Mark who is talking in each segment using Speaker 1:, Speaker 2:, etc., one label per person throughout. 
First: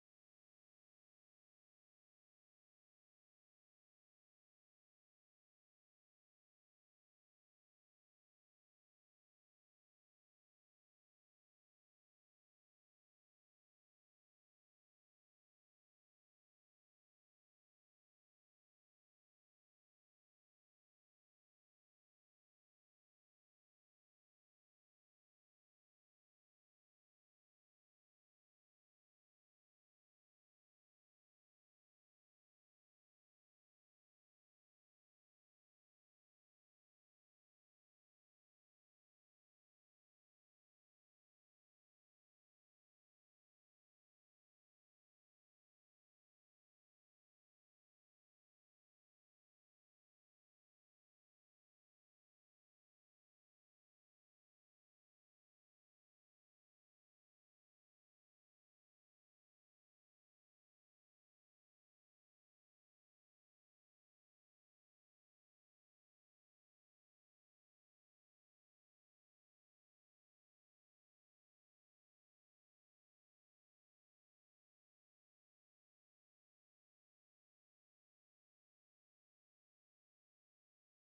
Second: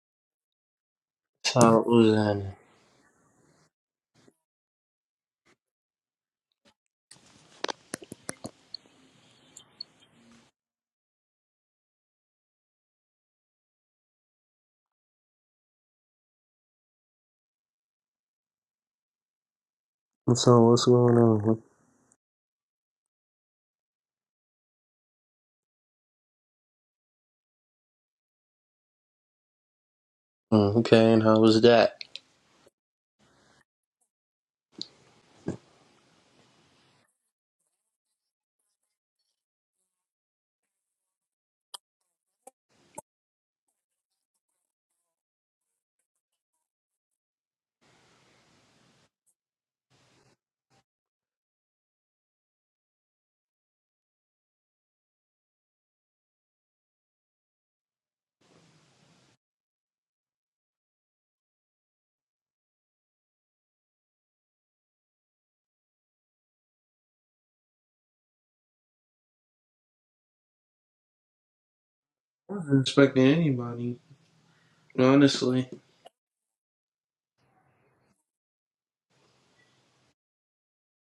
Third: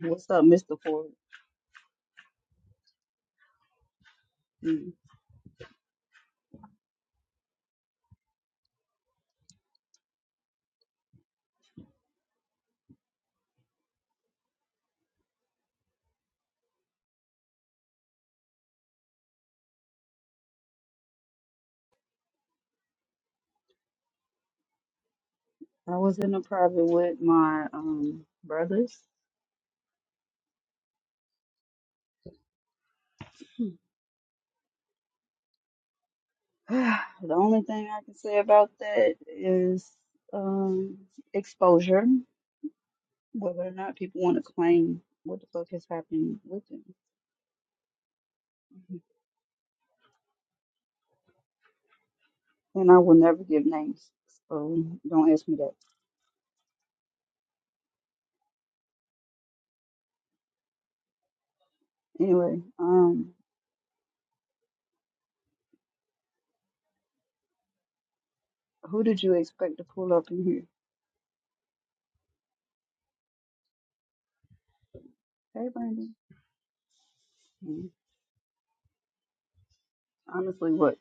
Speaker 1: What's up, Mr. Ford?
Speaker 2: So was that?
Speaker 1: Mm.
Speaker 2: So what's going on? What-
Speaker 1: I was in a private with my um brothers.
Speaker 2: Mm, Okay, and how was that?
Speaker 1: The only thing I can say about that is um exposure, whether or not people want to claim what the fuck has happened with them. And I will never give names, so don't ask me that. Anyway, um, who did you expect to pull up in here?
Speaker 2: I wasn't expecting anybody,
Speaker 1: Hey,
Speaker 2: honestly.
Speaker 1: Brandon. Mm, Honestly, what?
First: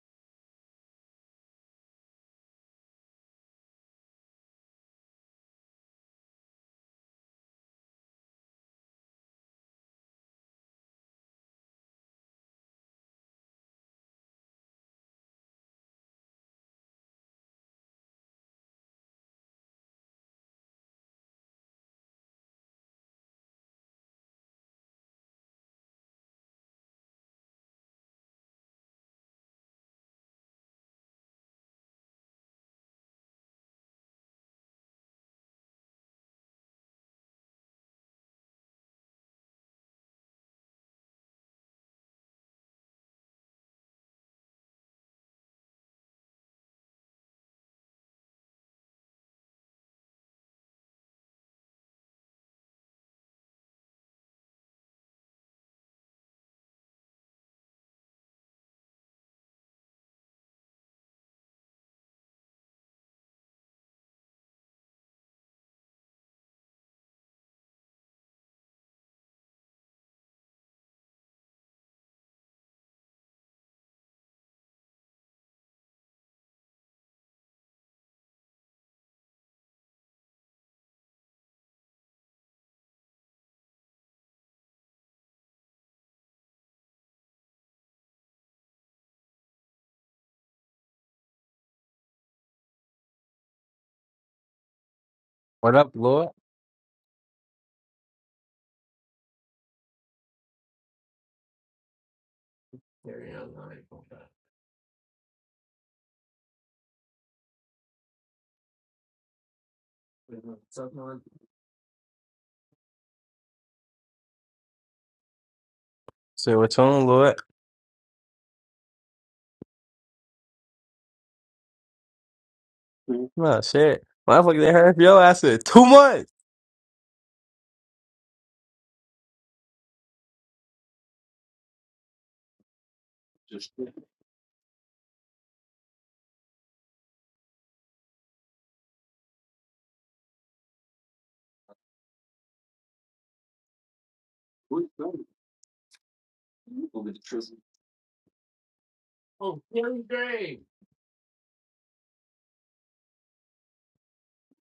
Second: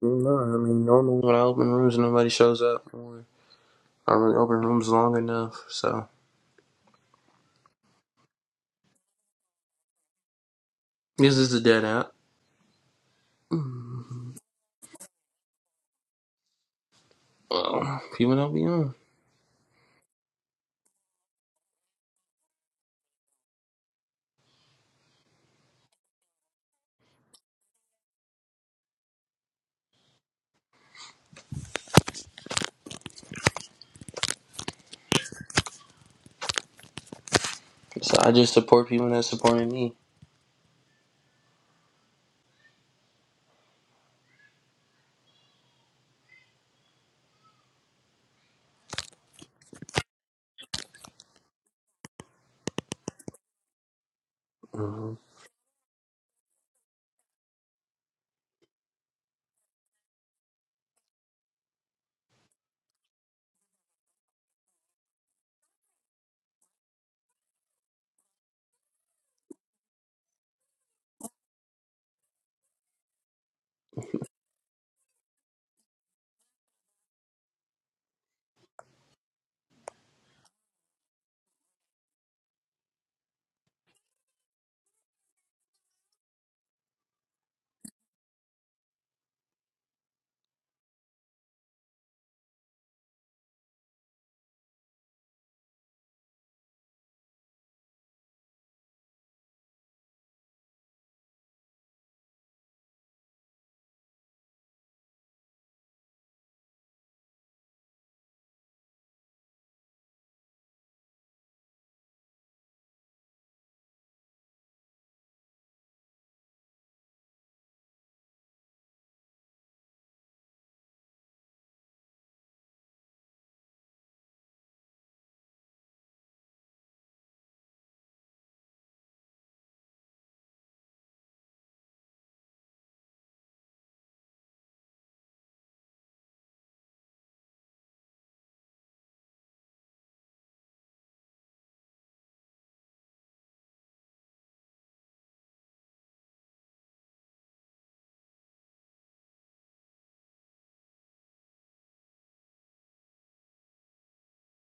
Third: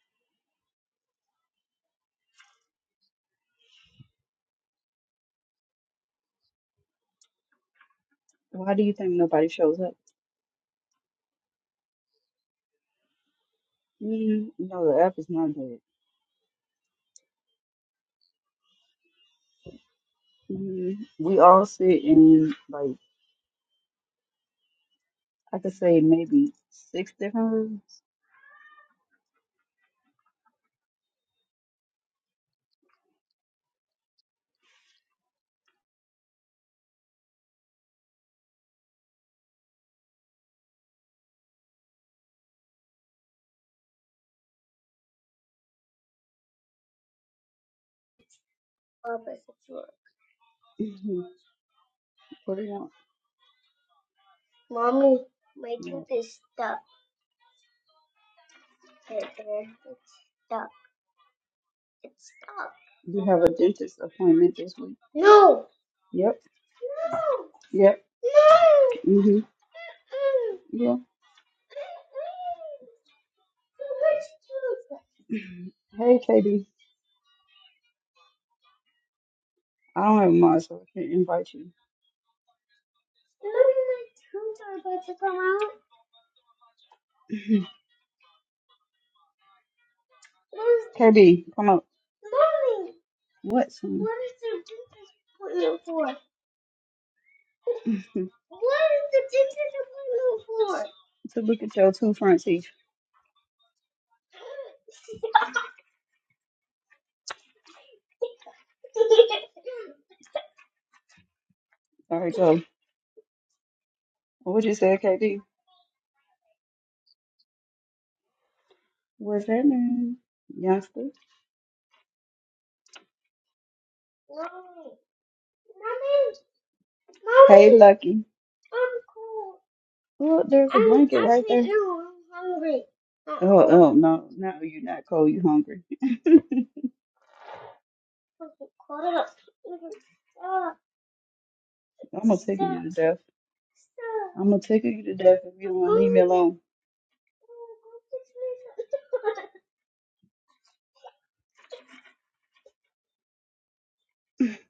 Speaker 2: No, I mean Normally, when I open rooms, nobody shows up. Or I don't really open rooms long enough, so
Speaker 1: Why do you think nobody shows up?
Speaker 2: this is a dead app. Mm.
Speaker 1: Mm, no, the app is not dead.
Speaker 2: Well, people don't be on,
Speaker 1: Mhm. We all sit in like I could say maybe six different rooms.
Speaker 2: so I just support people that supported me.
Speaker 1: hmm What do you want?
Speaker 2: Mm-hmm.
Speaker 1: My tooth is stuck. You have a dentist appointment this week. Yep. Yep. Mhm. Yeah. Hey, KB. I don't have mine, so I can't invite you. KB, come up. What? son? What is the
Speaker 3: What up, Lord?
Speaker 1: dentist? to look at your two front teeth.
Speaker 3: Say
Speaker 1: All right, go. What you said, KB?
Speaker 3: what's on, Lord?
Speaker 1: What's happening, youngster?
Speaker 3: No shit, motherfucker, they hurt your ass in two months.
Speaker 1: Mommy. Hey, Lucky. Oh, there's a I'm blanket right there. Now I'm hungry. Not Oh, cold. oh no, no, you're not cold. you hungry. I'm gonna tickle you to death. I'm gonna tickle you to death if you don't leave me alone.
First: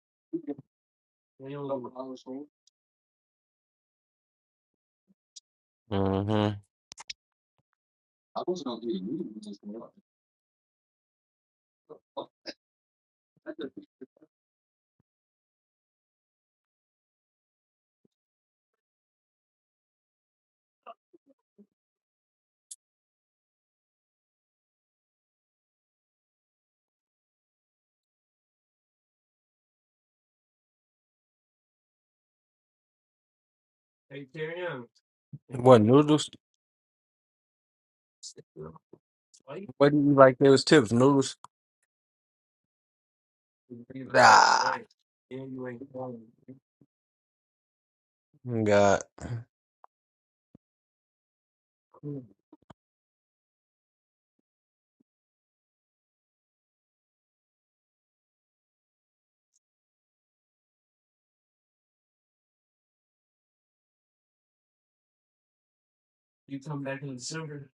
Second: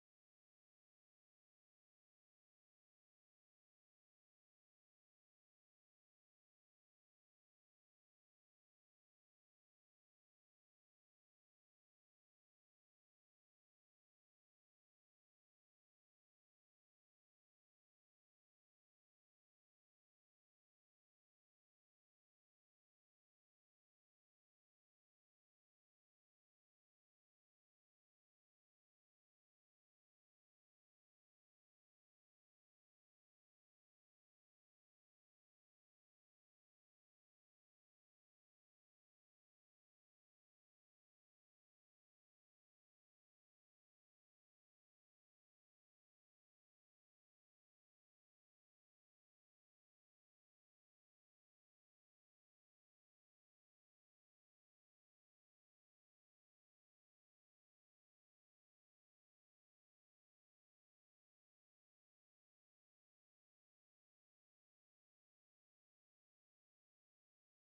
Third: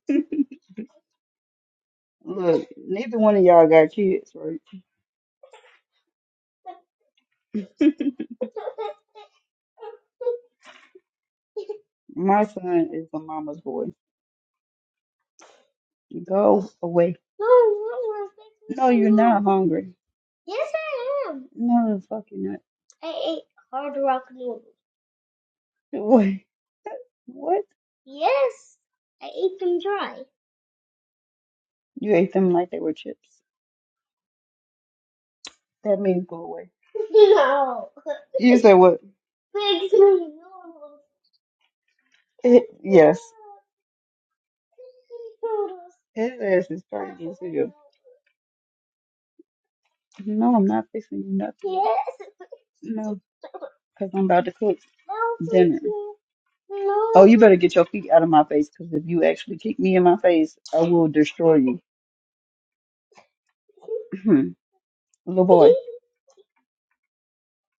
Speaker 1: Look, neither one of y'all got kids, right?
Speaker 3: Mm-hmm.
Speaker 1: My son is a mama's boy. Go away. No, I'm not. No, you're not hungry. No, the fuck you're not. Wait, What? You ate them like they were chips.
Speaker 3: What
Speaker 1: That means
Speaker 3: noodles?
Speaker 1: go away. You said what?
Speaker 3: Wasn't like there was tips noodles.
Speaker 1: Eh, Yes.
Speaker 3: Ah,
Speaker 1: His ass is trying to get to you.
Speaker 3: God.
Speaker 1: No, I'm not fixing you nothing. No, because I'm about to cook dinner. Oh, you better get your feet out of my face because if you actually kick me in my face, I will destroy you. Little boy,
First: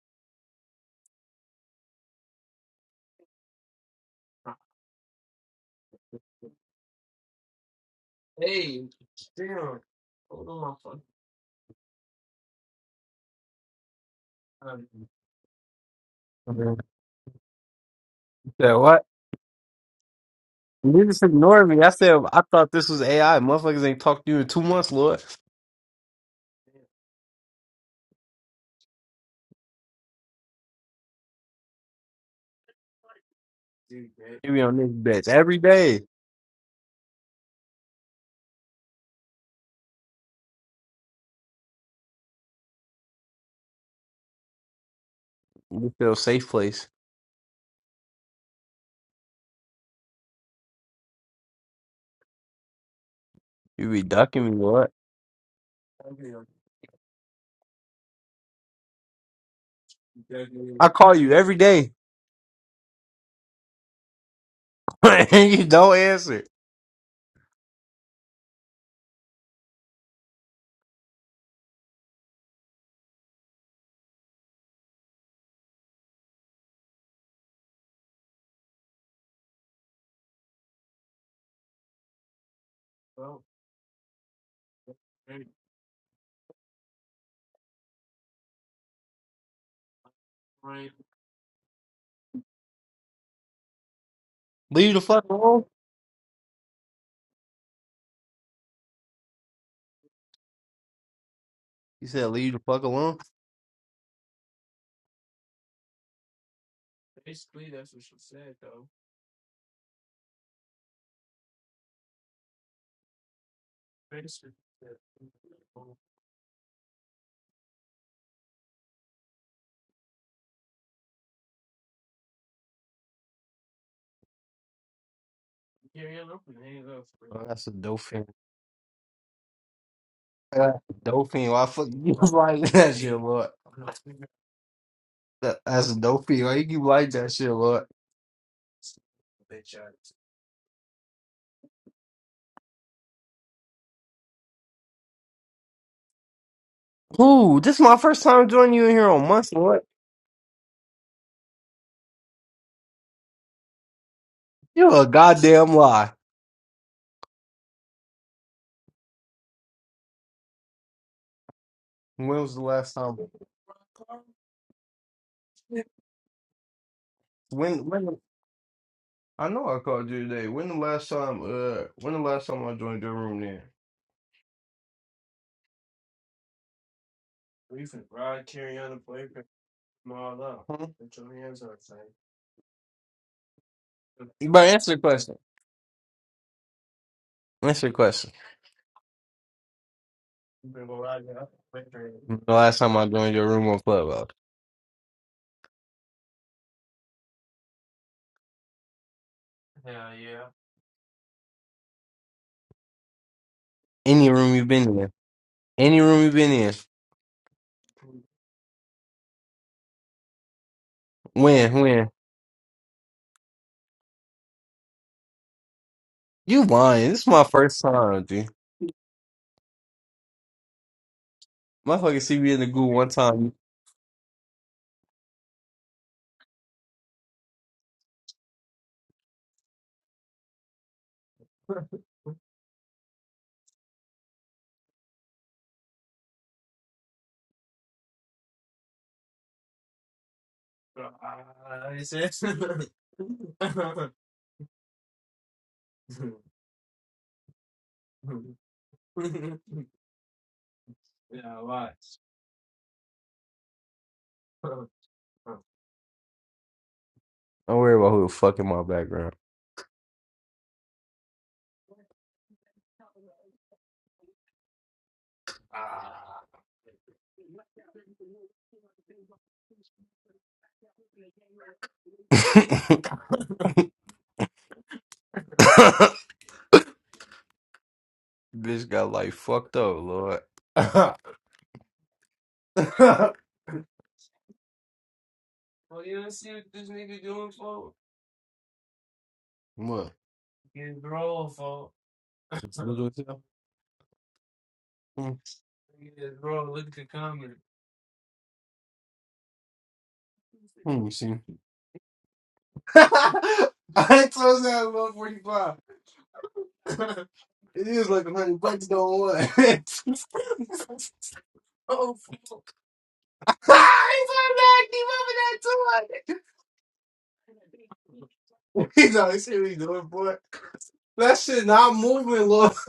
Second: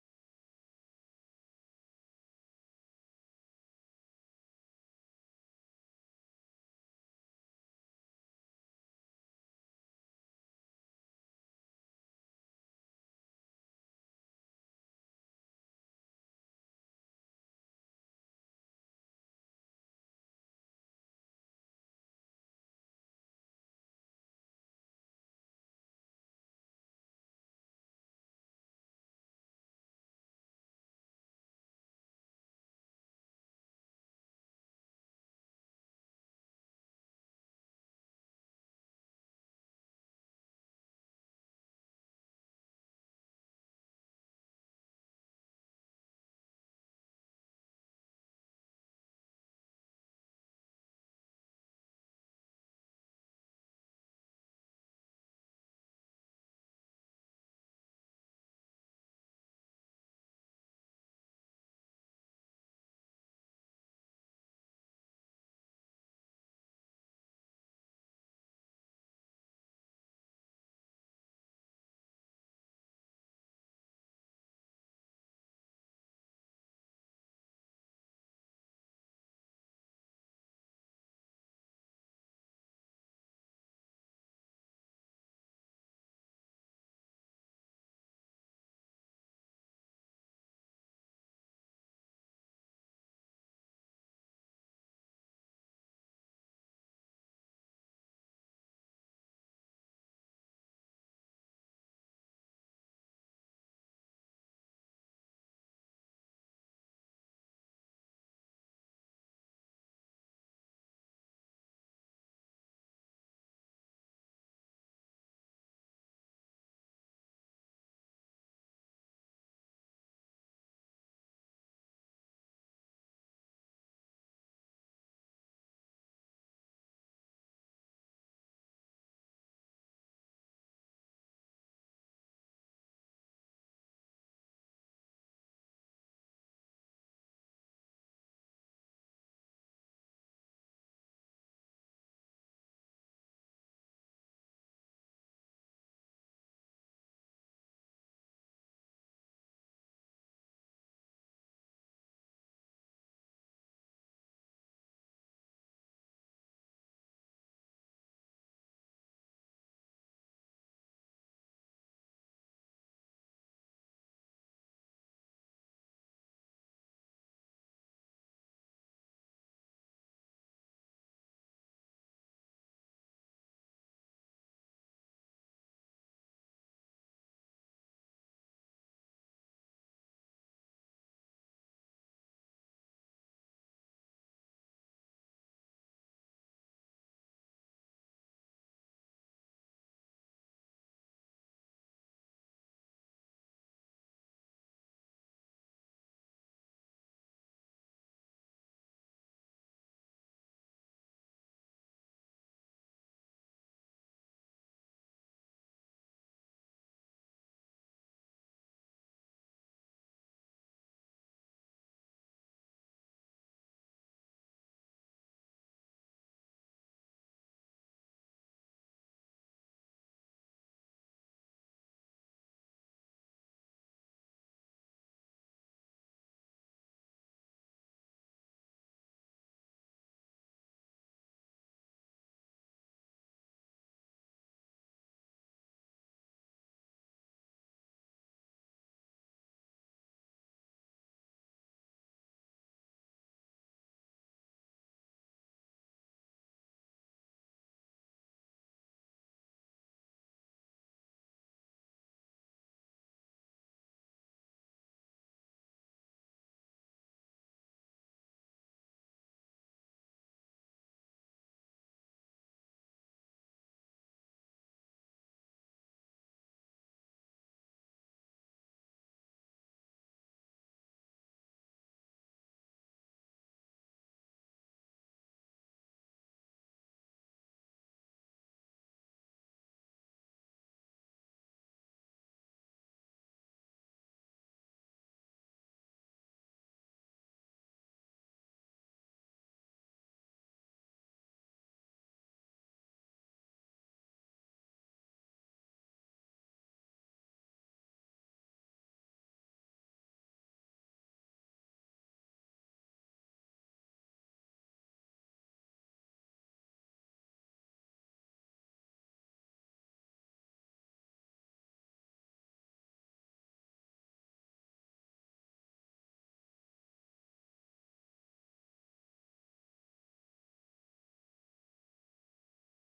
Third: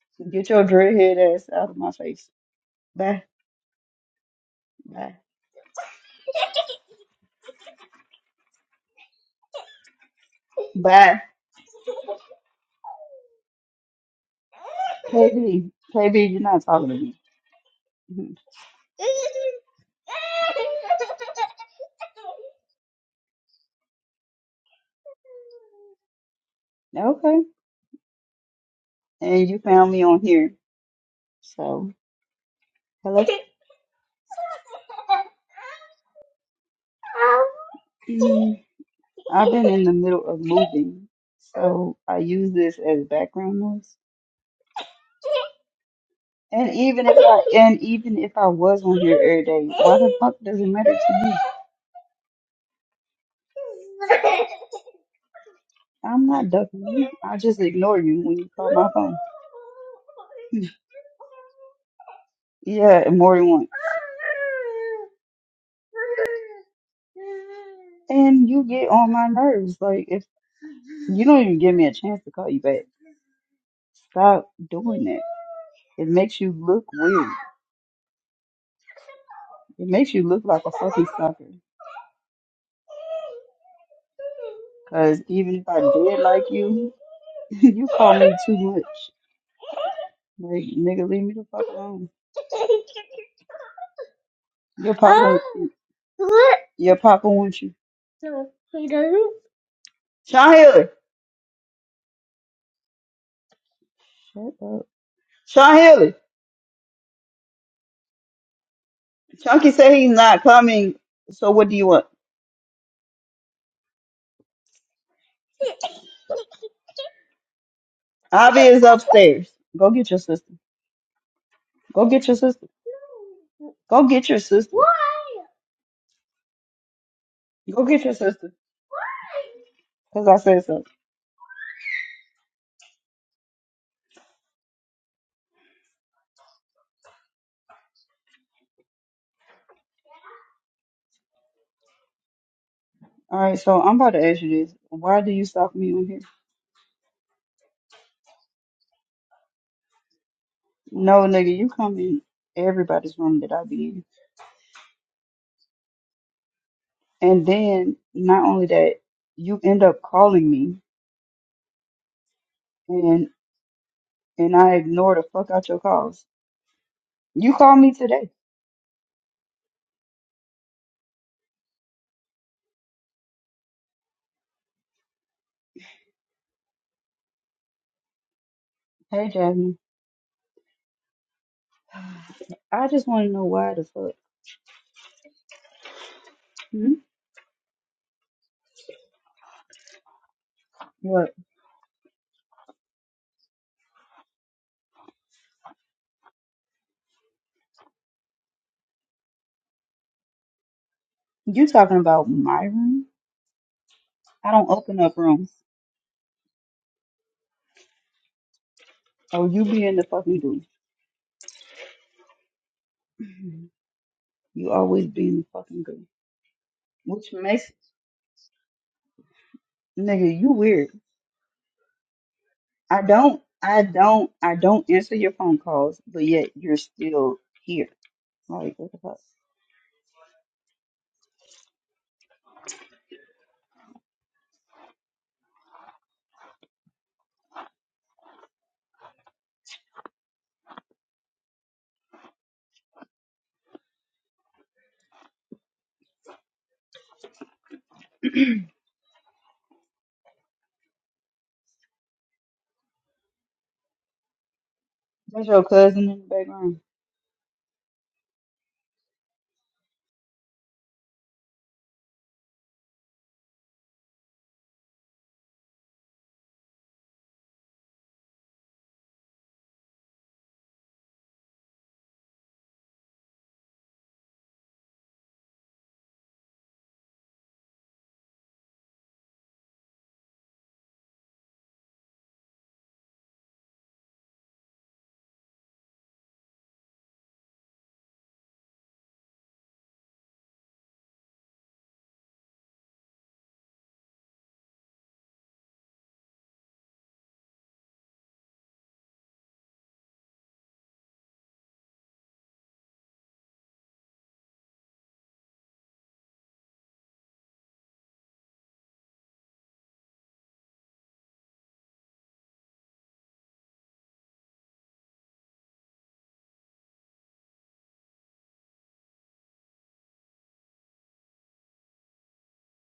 Speaker 1: get your dreadhead ass out of my face. Bye. Bye. Bye. KB, KB, you're not
Speaker 3: Mhm.
Speaker 1: talking to me. Mhm.
Speaker 3: Said what? You just ignored me. I said I thought this was AI. Motherfuckers ain't talked to you in two months, Lord.
Speaker 1: Okay. And you found me on here. So, hello.
Speaker 3: You be on this bitch every day.
Speaker 1: Mm, I've been in the middle of moving. So, I use this as background noise.
Speaker 3: You feel safe
Speaker 1: And
Speaker 3: place.
Speaker 1: even if I and even if I was on here every day, why the fuck does it matter to you?
Speaker 3: You be ducking me, Lord.
Speaker 1: I'm not ducking you. I just ignore you when you call my phone.
Speaker 3: I call you every day,
Speaker 1: Yeah, and more than once.
Speaker 3: and you don't answer.
Speaker 1: And you get on my nerves. Like if you don't even give me a chance to call you back, stop doing that. It makes you look weird. It makes you look like a fucking sucker. Cause even if I did like you, you call me too much. Like, nigga, leave me the fuck alone. You're
Speaker 3: Leave the fuck
Speaker 1: popular.
Speaker 3: alone.
Speaker 1: Your papa wants you. Sean Haley.
Speaker 3: You said leave the fuck alone.
Speaker 1: Shut up. Sean Haley. Chunky said he's not coming. So what do you want? Avi is upstairs. Go get your sister. Go get your sister. Go get your sister.
Speaker 3: Oh, that's a
Speaker 1: Go get your
Speaker 3: dolphin.
Speaker 1: sister. Cause I said
Speaker 3: That's
Speaker 1: so.
Speaker 3: a dolphin. Why fuck you like that shit, Lord? That, that's a dolphin. Why you keep like that shit, Lord?
Speaker 1: All right, so I'm about to ask you this. Why do you stop me on here?
Speaker 3: Ooh, this is my first time joining you in here on months, Lord.
Speaker 1: No, nigga, you come in everybody's room that I be in,
Speaker 3: You a goddamn lie.
Speaker 1: and then not only that, you end up calling me,
Speaker 3: When was the last time?
Speaker 1: and and I ignore the fuck out your calls. You called
Speaker 3: When?
Speaker 1: me
Speaker 3: When?
Speaker 1: today.
Speaker 3: I know I called you today. When the last time? Uh, when the last time I joined your room? Then
Speaker 1: Hey, Jasmine.
Speaker 3: Huh?
Speaker 1: I just want to know why the fuck.
Speaker 3: But answer the question.
Speaker 1: Hmm?
Speaker 3: Answer the question.
Speaker 1: What?
Speaker 3: The last time I joined your room on Clubhouse.
Speaker 1: You talking about my room?
Speaker 3: Any
Speaker 1: I
Speaker 3: room you've
Speaker 1: don't
Speaker 3: been
Speaker 1: open
Speaker 3: in.
Speaker 1: up rooms.
Speaker 3: Any room you've been in.
Speaker 1: Oh, you be in the fucking goo.
Speaker 3: When? When?
Speaker 1: Mhm. You always be in the fucking goo.
Speaker 3: You lying. This is
Speaker 1: Which
Speaker 3: my
Speaker 1: makes,
Speaker 3: first time, dude.
Speaker 1: nigga, you weird.
Speaker 3: Motherfucker see me in the goo
Speaker 1: I
Speaker 3: one
Speaker 1: don't,
Speaker 3: time.
Speaker 1: I don't, I don't answer your phone calls, but yet you're still here. Like, what the fuck? That's your cousin in the background.
Speaker 3: Don't worry about who the fuck in my background. Bitch got like fucked up, Lord. what? What do I tell? Hmm, Let me see. I told you I was 145. it is like 100 bucks, don't want. so fuck. Ah, it's on that. Keep up with that too. He's know, they see what he doing, boy. That shit not moving, Lord.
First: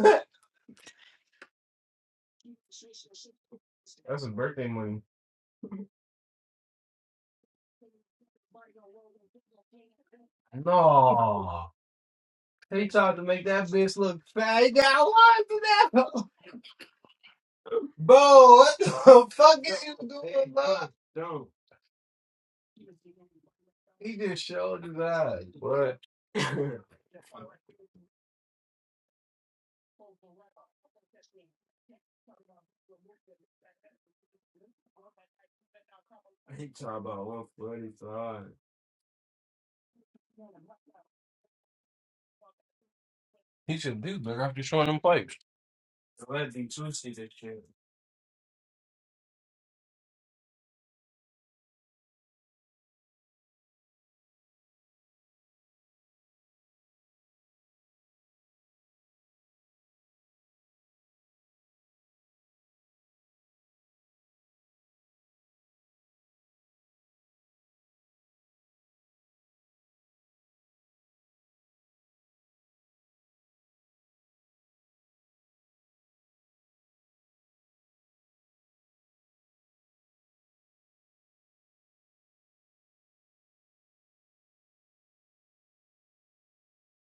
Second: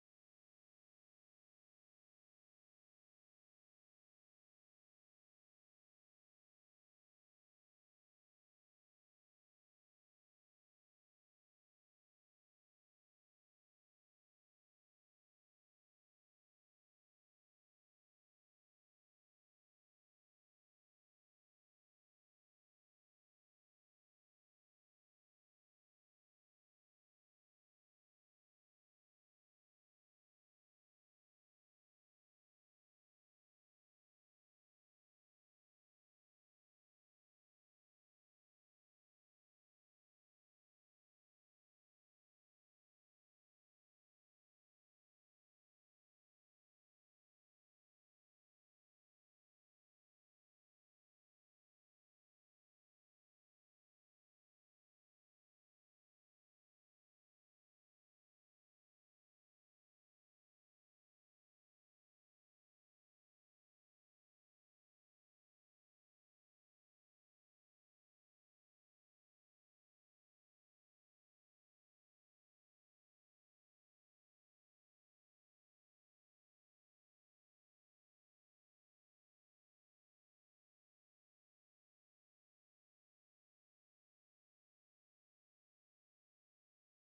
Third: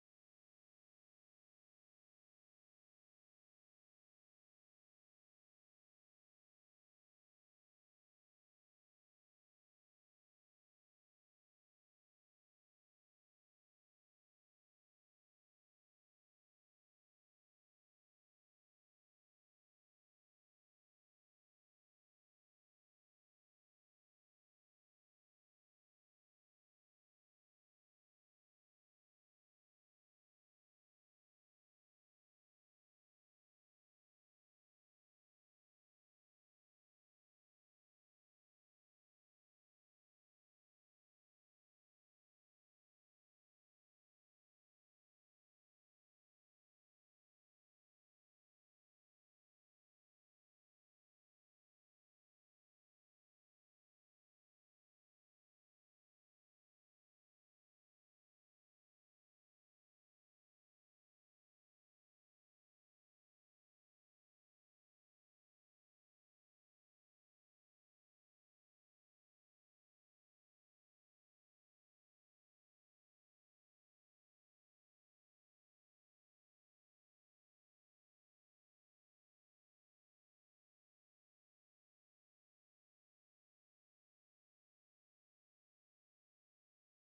Speaker 3: That's his birthday money. No. He tried to make that bitch look fat. He should do better after showing them pipes.